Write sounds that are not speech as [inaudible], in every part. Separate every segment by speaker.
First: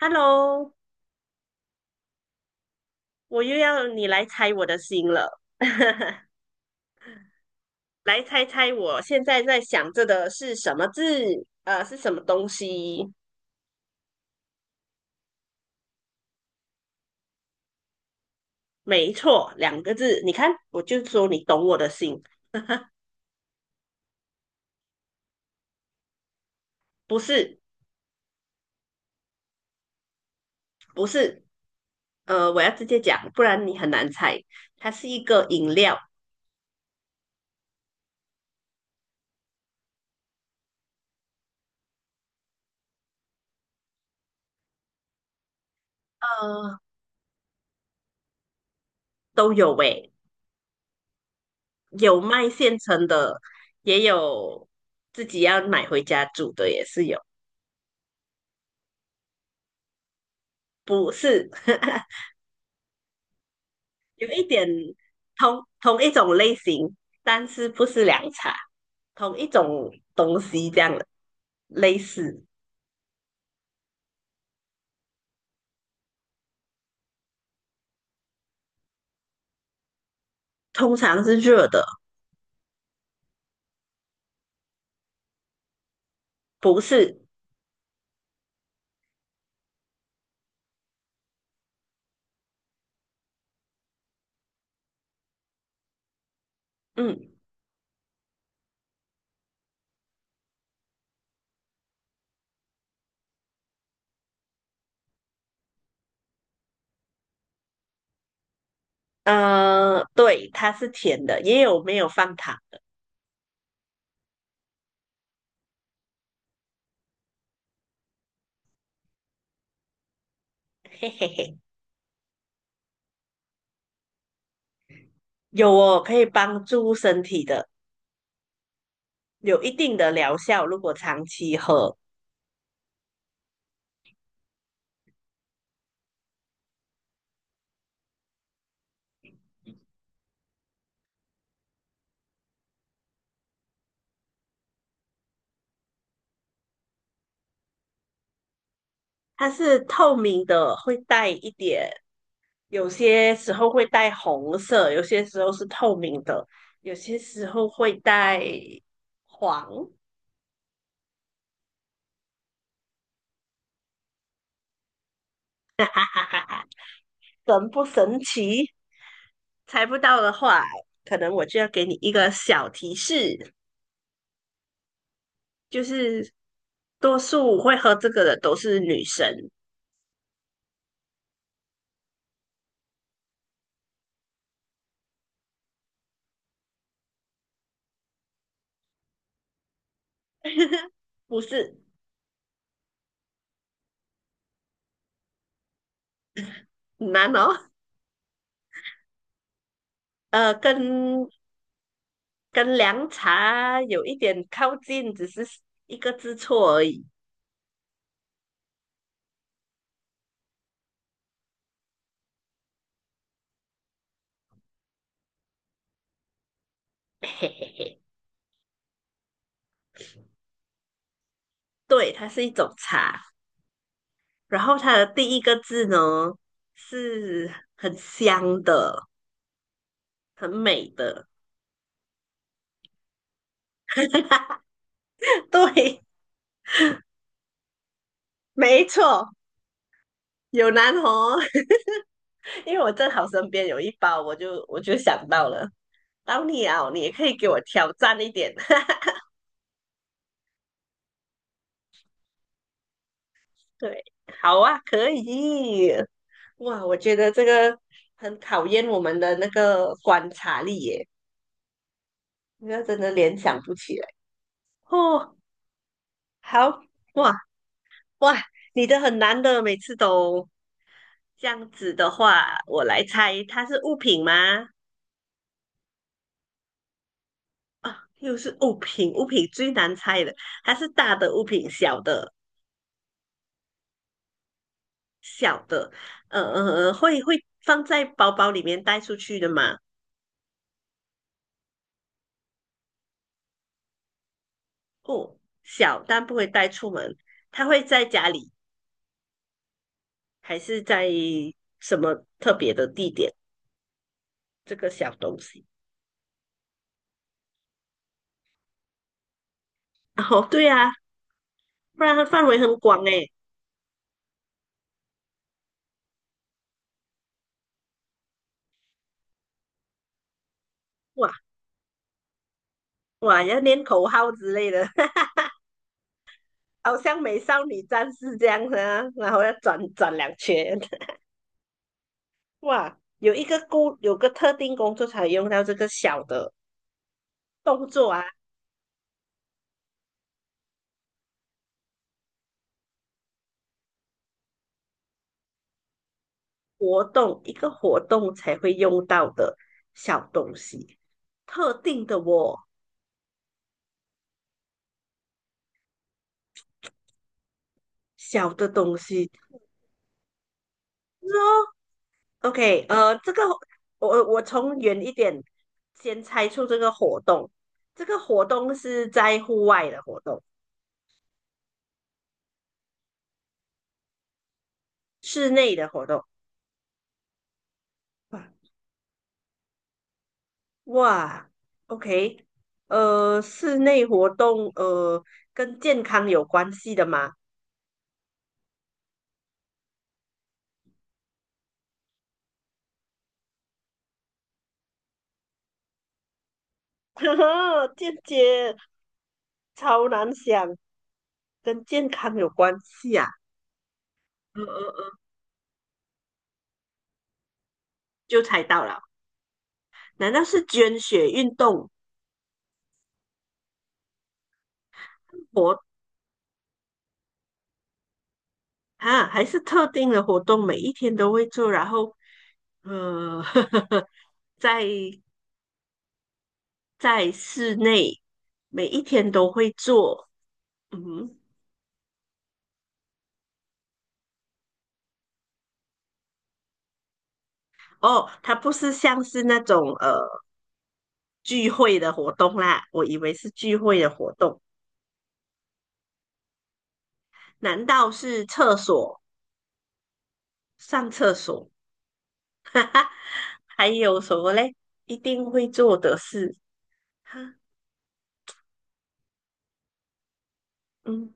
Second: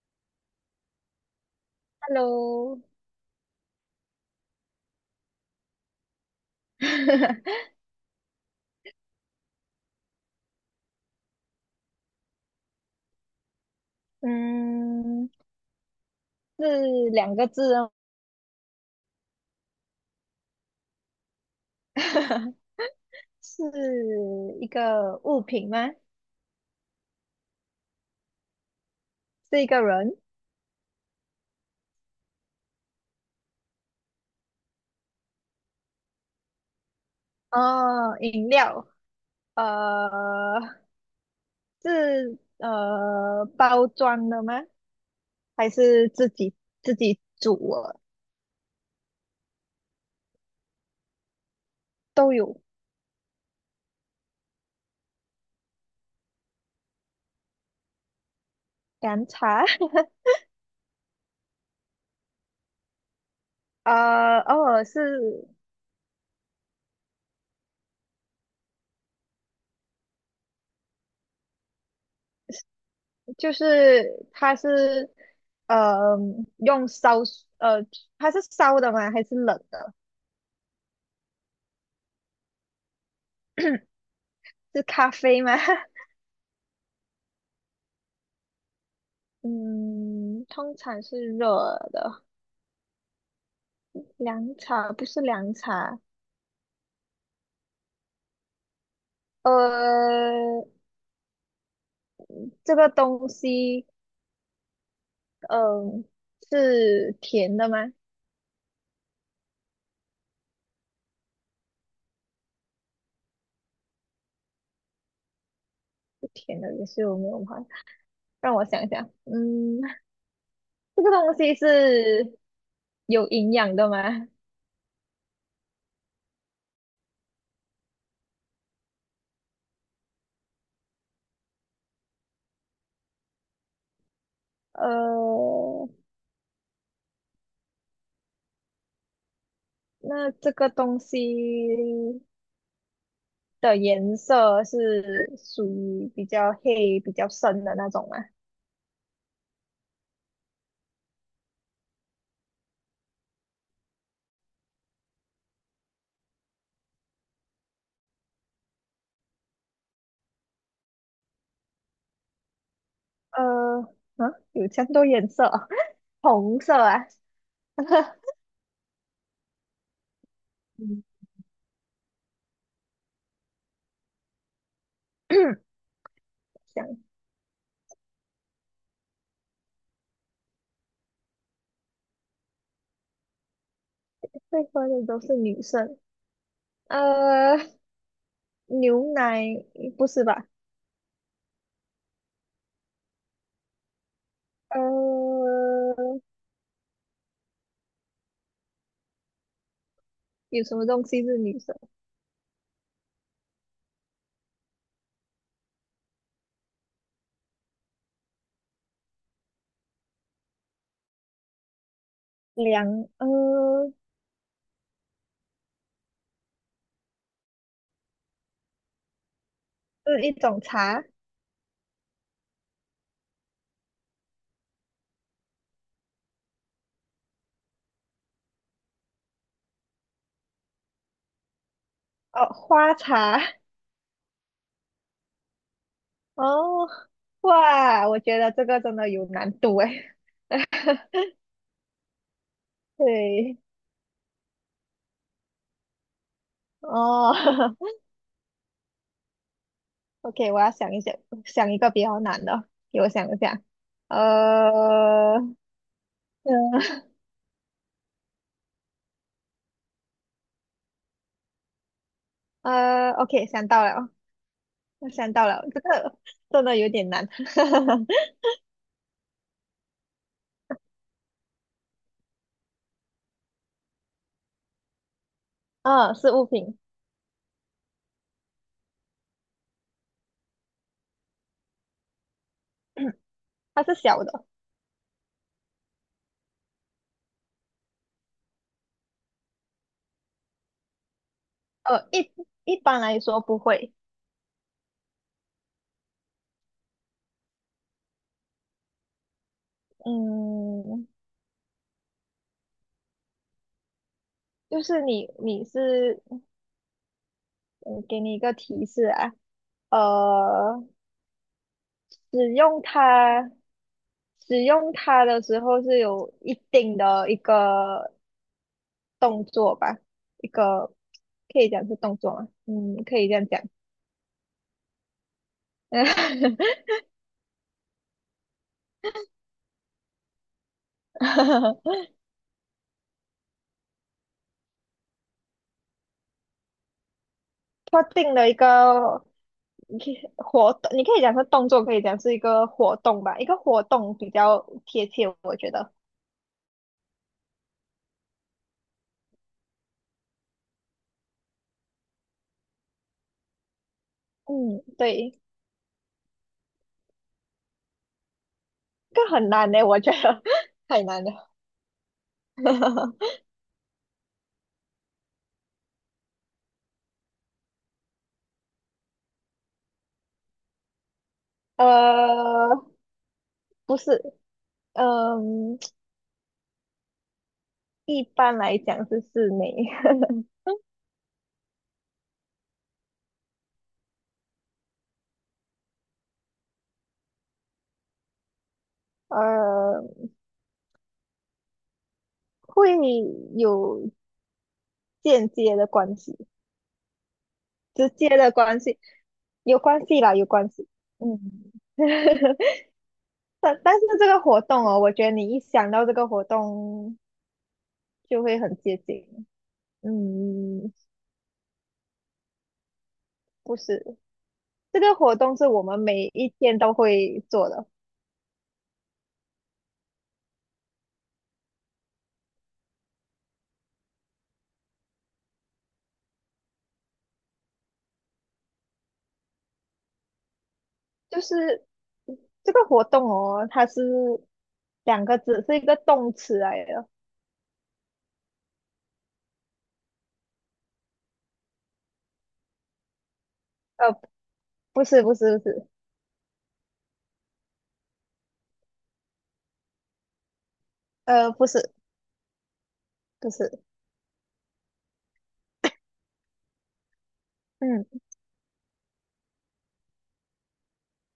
Speaker 1: Hello，
Speaker 2: Hello，
Speaker 1: 我又要你来猜我的心了，[laughs]
Speaker 2: [laughs]
Speaker 1: 来猜猜我现在在想着的是什么字？是什么东西？
Speaker 2: 嗯，是两个字哦，
Speaker 1: 没错，两个字。你看，我就说你懂我的心，
Speaker 2: [laughs] 是一个物品吗？
Speaker 1: 不是，
Speaker 2: 是一个人？
Speaker 1: 不是。我要直接讲，不然你很难猜。它是一个饮料，
Speaker 2: 哦，饮料，呃，是包装的吗？还是自己
Speaker 1: 呃，
Speaker 2: 煮的？
Speaker 1: 都有诶，有
Speaker 2: 都
Speaker 1: 卖
Speaker 2: 有。
Speaker 1: 现成的，也有自己要买回家煮的，也是有。
Speaker 2: 凉茶，
Speaker 1: 不是，[laughs]
Speaker 2: [laughs]
Speaker 1: 有
Speaker 2: 呃，
Speaker 1: 一点
Speaker 2: 哦，是
Speaker 1: 同一种类型，但是不是凉茶，同一种东西这样的类似，
Speaker 2: 就是它是呃用烧，呃，它是烧的吗？还是冷的？
Speaker 1: 通常是热的，
Speaker 2: 是咖啡吗？[laughs]
Speaker 1: 不是，
Speaker 2: 嗯，通常是热的，凉茶不是凉茶，
Speaker 1: 嗯
Speaker 2: 呃，这个东西，嗯、是甜的吗？
Speaker 1: 对，它是甜的，也有没有放糖，
Speaker 2: 是甜的，也是有没有吗？让我想想，嗯，这
Speaker 1: 嘿
Speaker 2: 个
Speaker 1: 嘿
Speaker 2: 东西
Speaker 1: 嘿，
Speaker 2: 是有营养的吗？
Speaker 1: 有哦，可以帮助身体的，有一定的疗效，如果长期喝，
Speaker 2: 呃，那这个东西的颜色是属于比较黑、比较深的那种吗？
Speaker 1: 它是透明的，会带一点有些时候会带红色，有些时候是透明的，有些时候会带黄，
Speaker 2: 呃，啊，有这么多颜色啊
Speaker 1: [laughs] 哈
Speaker 2: [laughs]
Speaker 1: 哈
Speaker 2: 红
Speaker 1: 哈，
Speaker 2: 色啊。
Speaker 1: 神不神
Speaker 2: [laughs]
Speaker 1: 奇？猜不到的话，
Speaker 2: 嗯
Speaker 1: 可能我就要给你一个小提示，就是
Speaker 2: [clears throat]，想一下
Speaker 1: 多数会喝这个的都是女生，
Speaker 2: 会喝的都是女生，呃，牛奶不是吧？
Speaker 1: [laughs] 不是
Speaker 2: 呃，
Speaker 1: 很难哦。呃，
Speaker 2: 有什么东西
Speaker 1: 跟
Speaker 2: 是女生？
Speaker 1: 跟凉茶有一点靠近，只是一个字错而已。
Speaker 2: 凉，呃，
Speaker 1: [laughs] 嘿嘿嘿，
Speaker 2: 是一种茶，
Speaker 1: 对，它是一种茶。然后它的第一个字呢是很香的，很美的。
Speaker 2: 哦，花茶，
Speaker 1: [laughs] 对，
Speaker 2: 哦，哇，我觉得这个
Speaker 1: 没
Speaker 2: 真的有
Speaker 1: 错，
Speaker 2: 难度诶。
Speaker 1: 有南红。[laughs] 因为我正好身
Speaker 2: 对，
Speaker 1: 边有一包，我就想到了，到你啊，你也可以给我
Speaker 2: 哦
Speaker 1: 挑战一点。[laughs]
Speaker 2: [laughs]，OK，我要想一想，想一个比较难的，给我想一下，
Speaker 1: 对，好啊，可
Speaker 2: 呃，嗯
Speaker 1: 以。哇，我觉得这个很考验我们的那个观察力耶，那真的
Speaker 2: 呃
Speaker 1: 联
Speaker 2: ，OK，
Speaker 1: 想
Speaker 2: 想
Speaker 1: 不
Speaker 2: 到
Speaker 1: 起来。
Speaker 2: 了。我想
Speaker 1: 哦，
Speaker 2: 到了，这个真的
Speaker 1: 好，
Speaker 2: 有点难。
Speaker 1: 哇哇，
Speaker 2: [laughs]
Speaker 1: 你的很难的，每次都。这样子的话，我来猜，它是物品吗？
Speaker 2: 嗯，是物品，
Speaker 1: 啊，又是物品，物品最难猜的，它是大的物品，小的？
Speaker 2: 它是小的。
Speaker 1: 小的，会放在包包里面带出去的吗？
Speaker 2: 呃，一一般来说不会。
Speaker 1: 哦，小，但不会带出门。它会在家里，还是
Speaker 2: 嗯，
Speaker 1: 在什么特别的地点？这
Speaker 2: 就
Speaker 1: 个
Speaker 2: 是
Speaker 1: 小
Speaker 2: 你
Speaker 1: 东
Speaker 2: 你
Speaker 1: 西。
Speaker 2: 是，嗯，给你一个提示啊，
Speaker 1: [laughs] 哦，对
Speaker 2: 呃，
Speaker 1: 啊，不然它范
Speaker 2: 使
Speaker 1: 围很
Speaker 2: 用
Speaker 1: 广诶。
Speaker 2: 它使用它的时候是有一定的一个动作吧，一个
Speaker 1: 哇
Speaker 2: 可以讲是动作吗？嗯，可以这
Speaker 1: 哇，
Speaker 2: 样
Speaker 1: 要
Speaker 2: 讲。
Speaker 1: 念口号之类的。好
Speaker 2: [laughs]
Speaker 1: 像美少女战士这样子啊，然后要转转两圈，[laughs] 哇，有个特定工作才用到这个小的动
Speaker 2: 特
Speaker 1: 作啊，
Speaker 2: 定的一个你可以活动，你可以讲是动作，可以讲是一个活动吧，一个活动比较贴切，我觉得。
Speaker 1: 活动一个活动才会用到的小东西，特定的哦，
Speaker 2: 嗯，对，
Speaker 1: 小的东
Speaker 2: 这
Speaker 1: 西。
Speaker 2: 个很难呢，我觉得 [laughs] 太难
Speaker 1: 就是哦
Speaker 2: 了。
Speaker 1: ，OK，这个
Speaker 2: [laughs]
Speaker 1: 我从远一点先猜出这个活动，这个活动是在户外的活动，
Speaker 2: 呃，不是，
Speaker 1: 室内
Speaker 2: 嗯、
Speaker 1: 的活动。
Speaker 2: 一般
Speaker 1: 哇
Speaker 2: 来讲是室内，
Speaker 1: 哇，OK，室内活动，跟健康有关系的吗？
Speaker 2: [laughs] 呃，会有间接的关系，
Speaker 1: [laughs]
Speaker 2: 直
Speaker 1: 间
Speaker 2: 接的
Speaker 1: 接，
Speaker 2: 关系，有关
Speaker 1: 超
Speaker 2: 系
Speaker 1: 难
Speaker 2: 啦，有关
Speaker 1: 想，
Speaker 2: 系。嗯，
Speaker 1: 跟健
Speaker 2: [laughs]
Speaker 1: 康有关系啊，
Speaker 2: 但是这个活
Speaker 1: 嗯嗯
Speaker 2: 动哦，我
Speaker 1: 嗯，
Speaker 2: 觉得你一想到这个活动
Speaker 1: 就
Speaker 2: 就会
Speaker 1: 猜
Speaker 2: 很
Speaker 1: 到
Speaker 2: 接
Speaker 1: 了，
Speaker 2: 近。
Speaker 1: 难道是
Speaker 2: 嗯，
Speaker 1: 捐血运动
Speaker 2: 不是，这个活动是
Speaker 1: 活
Speaker 2: 我们每一天都会做的，
Speaker 1: 啊，还是特定的活动，每一天都会做，然后，呃，[laughs] 在在室内每一天都会做，嗯哼。
Speaker 2: 就是这个活动哦，它是两个字，是一个动词来的，
Speaker 1: 哦，它不是像是那种聚会的活动啦，我以为是聚会
Speaker 2: 呃，
Speaker 1: 的活动，
Speaker 2: 不是，不是，不是，
Speaker 1: 难道是厕所上厕
Speaker 2: 呃，不
Speaker 1: 所？
Speaker 2: 是，
Speaker 1: [laughs] 哈哈
Speaker 2: 不是，
Speaker 1: 还有什么嘞？一定会做的事，哈，
Speaker 2: 嗯，
Speaker 1: 嗯，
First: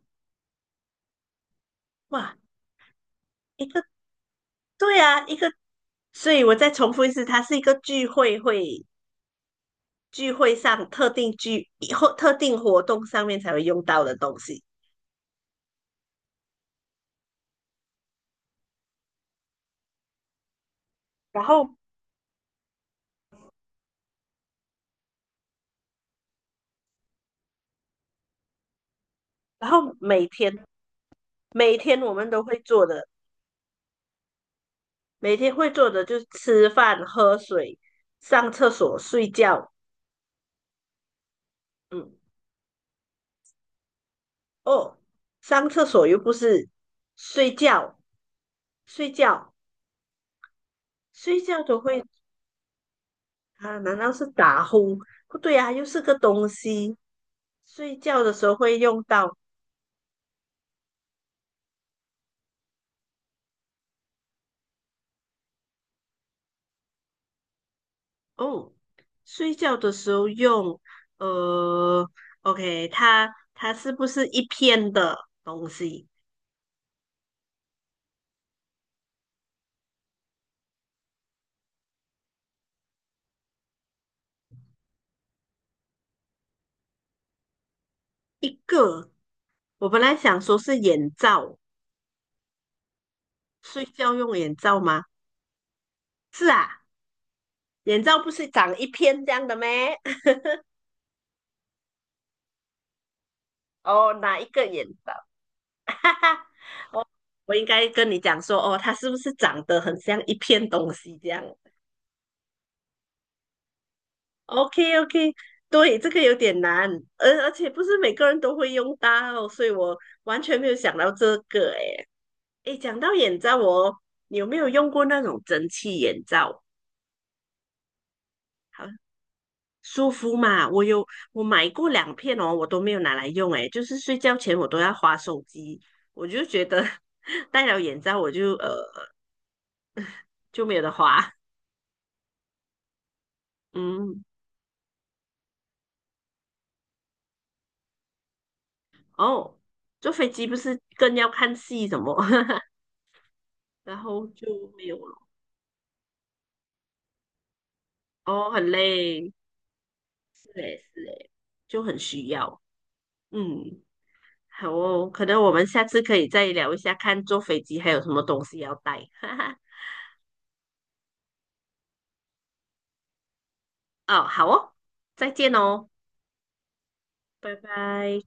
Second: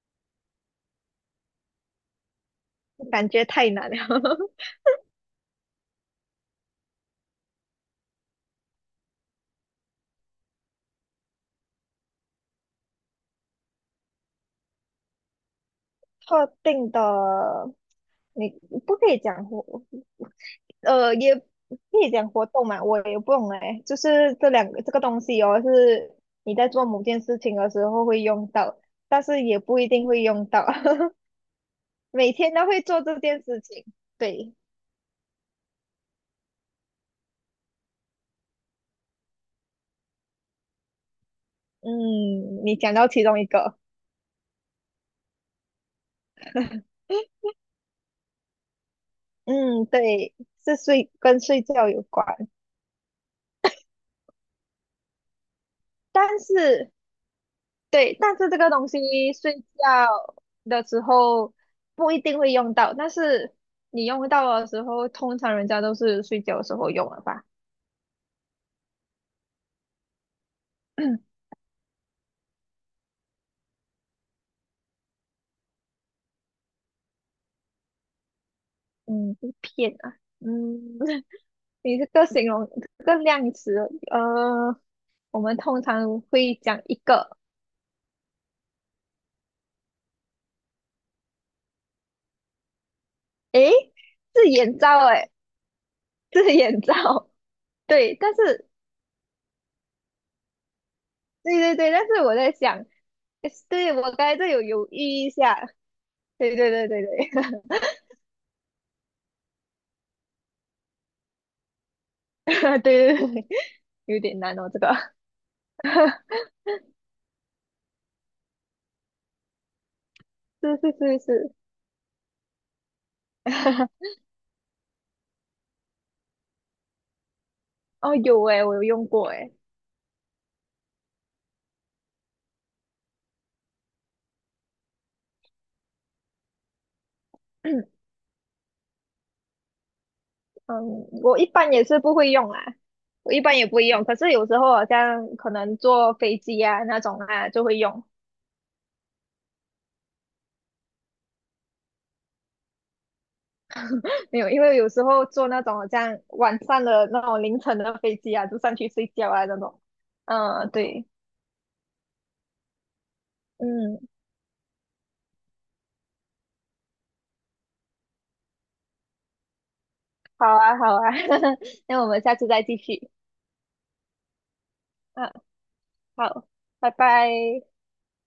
Speaker 1: 哇，
Speaker 2: 感觉
Speaker 1: 一
Speaker 2: 太
Speaker 1: 个
Speaker 2: 难了，[laughs]
Speaker 1: 对啊，一个，所以我再重复一次，它是一个聚会会聚会上特定聚或特定活动上面才会用到的东西。
Speaker 2: 特定的，你不可以讲活，呃，也
Speaker 1: 然
Speaker 2: 不
Speaker 1: 后，
Speaker 2: 可以讲活动嘛，我也不懂哎，就是这两个这个东西哦，是你在做某件事情的时候会用到，但是也
Speaker 1: 然
Speaker 2: 不一
Speaker 1: 后
Speaker 2: 定会
Speaker 1: 每
Speaker 2: 用
Speaker 1: 天
Speaker 2: 到。[laughs]
Speaker 1: 每天我们
Speaker 2: 每
Speaker 1: 都
Speaker 2: 天
Speaker 1: 会
Speaker 2: 都会
Speaker 1: 做
Speaker 2: 做
Speaker 1: 的，
Speaker 2: 这件事情。对，
Speaker 1: 每天会做的就是吃饭、喝水、上厕所、睡觉，嗯，
Speaker 2: 嗯，你讲到其中一个，
Speaker 1: 哦，上厕所又不是睡觉，睡觉，
Speaker 2: 嗯，对，是睡
Speaker 1: 睡
Speaker 2: 跟
Speaker 1: 觉
Speaker 2: 睡
Speaker 1: 都
Speaker 2: 觉有
Speaker 1: 会
Speaker 2: 关，
Speaker 1: 啊？难道是打呼？不对啊，又是个
Speaker 2: 但
Speaker 1: 东
Speaker 2: 是
Speaker 1: 西。睡
Speaker 2: 对，
Speaker 1: 觉的
Speaker 2: 但
Speaker 1: 时
Speaker 2: 是
Speaker 1: 候
Speaker 2: 这个
Speaker 1: 会
Speaker 2: 东
Speaker 1: 用
Speaker 2: 西
Speaker 1: 到
Speaker 2: 睡觉的时候不一定会用到，但是你用到的时候，通常人家都是睡觉的时候用了吧？
Speaker 1: 哦，睡觉的时候用呃，OK，它是不是一片的东西？
Speaker 2: 嗯，一片啊，嗯，[laughs] 你这个形容这个量词，呃，我们通常会讲一个，
Speaker 1: 一个，我本来想说是眼罩，
Speaker 2: 诶，
Speaker 1: 睡觉用
Speaker 2: 自
Speaker 1: 眼罩
Speaker 2: 眼罩，
Speaker 1: 吗？
Speaker 2: 诶，
Speaker 1: 是
Speaker 2: 自眼
Speaker 1: 啊，
Speaker 2: 罩。
Speaker 1: 眼
Speaker 2: 对，
Speaker 1: 罩不
Speaker 2: 但
Speaker 1: 是
Speaker 2: 是
Speaker 1: 长一片这样的咩？
Speaker 2: 对对对，但是我在想，
Speaker 1: [laughs]
Speaker 2: 对我
Speaker 1: 哦，
Speaker 2: 刚才
Speaker 1: 哪一
Speaker 2: 这有
Speaker 1: 个眼
Speaker 2: 犹豫
Speaker 1: 罩？
Speaker 2: 一下，
Speaker 1: [laughs] 哈哈。
Speaker 2: 对对对对对，
Speaker 1: 我应该跟你讲说，哦，它是不是长得很像一片东西这样
Speaker 2: [laughs] 对对对，[laughs] 有点难哦，这个
Speaker 1: ？OK OK，对，这个有
Speaker 2: [laughs]
Speaker 1: 点难，而且不是每个人都会用到，所以我完全没有
Speaker 2: 是是
Speaker 1: 想到
Speaker 2: 是
Speaker 1: 这
Speaker 2: 是，
Speaker 1: 个。诶诶，讲到眼罩哦，
Speaker 2: [laughs]
Speaker 1: 你有没有用过那种蒸汽眼罩？
Speaker 2: 哦有诶，我有
Speaker 1: 好
Speaker 2: 用过诶，
Speaker 1: 舒服嘛，我买过2片哦，我都没有拿来用。诶，就是睡觉前我都要划手机，我就觉得 [laughs] 戴了眼罩我就就没有得
Speaker 2: 嗯，
Speaker 1: 划。
Speaker 2: 我一般也是不会用啊，我一般也不会用，可
Speaker 1: 嗯，
Speaker 2: 是有时候好像可能坐飞机啊那种啊就会用，
Speaker 1: 哦，坐飞机不是更要看戏什么，[laughs] 然
Speaker 2: [laughs]
Speaker 1: 后
Speaker 2: 没有，因
Speaker 1: 就
Speaker 2: 为
Speaker 1: 没
Speaker 2: 有
Speaker 1: 有
Speaker 2: 时
Speaker 1: 了。
Speaker 2: 候坐那种好像晚上的那种凌晨的飞机啊，
Speaker 1: 哦，
Speaker 2: 就
Speaker 1: 很
Speaker 2: 上去睡觉
Speaker 1: 累，
Speaker 2: 啊那种，
Speaker 1: 是
Speaker 2: 嗯，
Speaker 1: 嘞，是
Speaker 2: 对。
Speaker 1: 嘞，就很需要。嗯，
Speaker 2: 嗯，
Speaker 1: 好哦，可能我们下次可以再聊一下，看坐飞机还有什么东西要带。[laughs] 哈哈，
Speaker 2: 好啊，好啊，[laughs] 那我们下次再继续。
Speaker 1: 哦，好哦，再
Speaker 2: 嗯，
Speaker 1: 见哦，
Speaker 2: 好，拜拜。
Speaker 1: 拜拜。